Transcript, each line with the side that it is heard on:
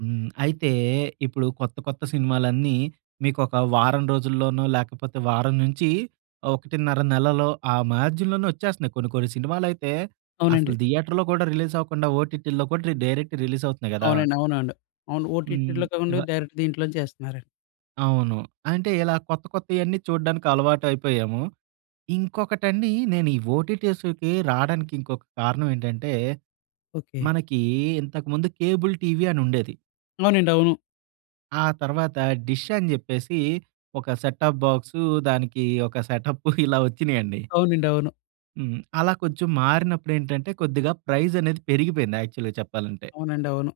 right: హ్మ్. అయితే ఇప్పుడు కొత్త కొత్త సినిమాలన్నీ మీకు ఒక వారం రోజుల్లోనో, లేకపోతే వారం నుంచి 1.5 నెలలో ఆ మార్జిన్‌‌లోనే వచ్చేస్తున్నాయి. కొన్ని కొన్ని సినిమాలయితే అసలు
left: అవునండి.
right: థియేటర్‌లో కూడా రిలీజ్ అవ్వకుండా, ఓటీటీల్లో కూడా డైరెక్ట్ రిలీజ్ అవుతున్నాయి గదా!
left: అవునండి. అవునండి, అవును.
right: హ్మ్.
left: ఓటిటిలో కాకుండా
right: ఇవ
left: డైరెక్ట్ దీంట్లోంచేస్తున్నారండి.
right: అవును. అంటే ఇలా కొత్త కొత్తయన్నీ చూడ్డానికి అలవాటైపోయాము. ఇంకొకటండి నేను ఈ ఓటీటీస్‌కి రావడానికి ఇంకొక కారణం ఏంటంటే,
left: ఓకె.
right: మనకి ఇంతకు ముందు కేబుల్ టీవీ అనుండేది.
left: అవునండి, అవును.
right: ఆ తర్వాత డిష్ అని చెప్పేసి, ఒక సెట్ ఆప్ బాక్స్ దానికి ఒక సెటప్పు ఇలా వచ్చినయండి.
left: అవునండి, అవును.
right: హ్మ్. అలా కొంచెం మారినప్పుడేంటంటే కొద్దిగా ప్రైస్ అనేది పెరిగిపోయింది యాక్చువల్‌గా చెప్పాలంటే.
left: అవునండి, అవును.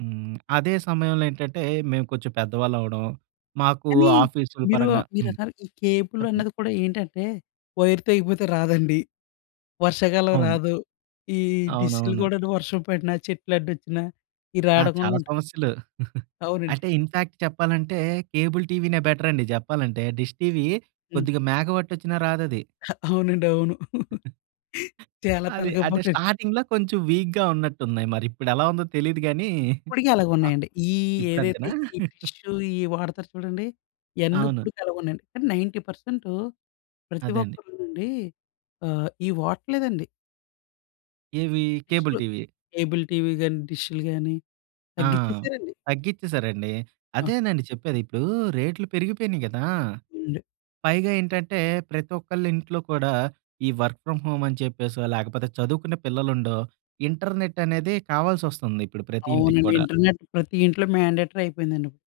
right: హ్మ్. అదే సమయంలో ఏంటంటే మేము కొంచెం పెద్దవాళ్ళవ్వడం, మాకు
left: కానీ
right: ఆఫీసుల
left: మీరు
right: పరంగా
left: ఆహ్,
right: హ్మ్.
left: మీరన్నారు ఈ కేబుల్
right: చెప్పండి.
left: అన్నది కూడా ఏంటంటే వైర్ తగిపోతే రాదండి. వర్షాకాలం
right: అవును.
left: రాదు. ఈ డిష్‌లు
right: అవునవును.
left: కూడాను వర్షం పడిన, చెట్లడ్డొచ్చిన ఈ
right: ఆ! చాలా
left: రాడకుండా
right: సమస్యలు.
left: అవునండి.
right: అంటే ఇన్‌ఫాక్ట్ చెప్పాలంటే కేబుల్ టీవీనే బెటర్ అండి చెప్పాలంటే. డిష్ టీవీ
left: హ్మ్.
right: కొద్దిగా మేఘం అడ్డమొచ్చినా రాదది.
left: ఆ! అవునండి అవును. చాలా
right: అది.
left: తలకాయ
right: అంటే
left: పోటండి.
right: స్టార్టింగ్‌లో కొంచెం వీక్‌గా ఉన్నట్టున్నాయి మరిప్పుడెలా ఉందో తెలీదు గాని.
left: ఇప్పటికి అలాగే ఉన్నాయండి. ఈ
right: ఇప్పుడు
left: ఏదైతే,
right: అంతేనా?
left: ఈ డిషు ఈ వాడతారు చూడండి, ఇయన్నీ
right: అవును.
left: ఇప్పటికి అలాగే ఉన్నాయండి. కాని 90% ప్రతి
right: అదే అండి.
left: ఒక్కరునండి ఆహ్, ఇవి వాడట్లేదండి.
right: ఏవి? కేబుల్
left: డిష్‌లు,
right: టీవీ.
left: కేబుల్ టీవీ కానీ డిషులు గాని
right: ఆ!
left: తగ్గించేసారండి.
right: తగ్గిచ్చేసారండి.
left: ఆ!
right: అదేనండి చెప్పేది. ఇప్పుడు రేట్లు పెరిగిపోయినాయి గదా!
left: అవునండి.
right: పైగా ఏంటంటే ప్రతొక్కళ్ళింట్లో కూడా ఈ వర్క్ ఫ్రామ్ హోమ్ అని చెప్పేసో, లేకపోతే చదువుకునే పిల్లలుండో, ఇంటర్నెట్ అనేది కావాల్సి వస్తుంది ఇప్పుడు ప్రతి ఇంటికి
left: అవునండి.
right: కూడా.
left: ఇంటర్నెట్ ప్రతి ఇంట్లో మాండేటరీ అయిపోయిందండి.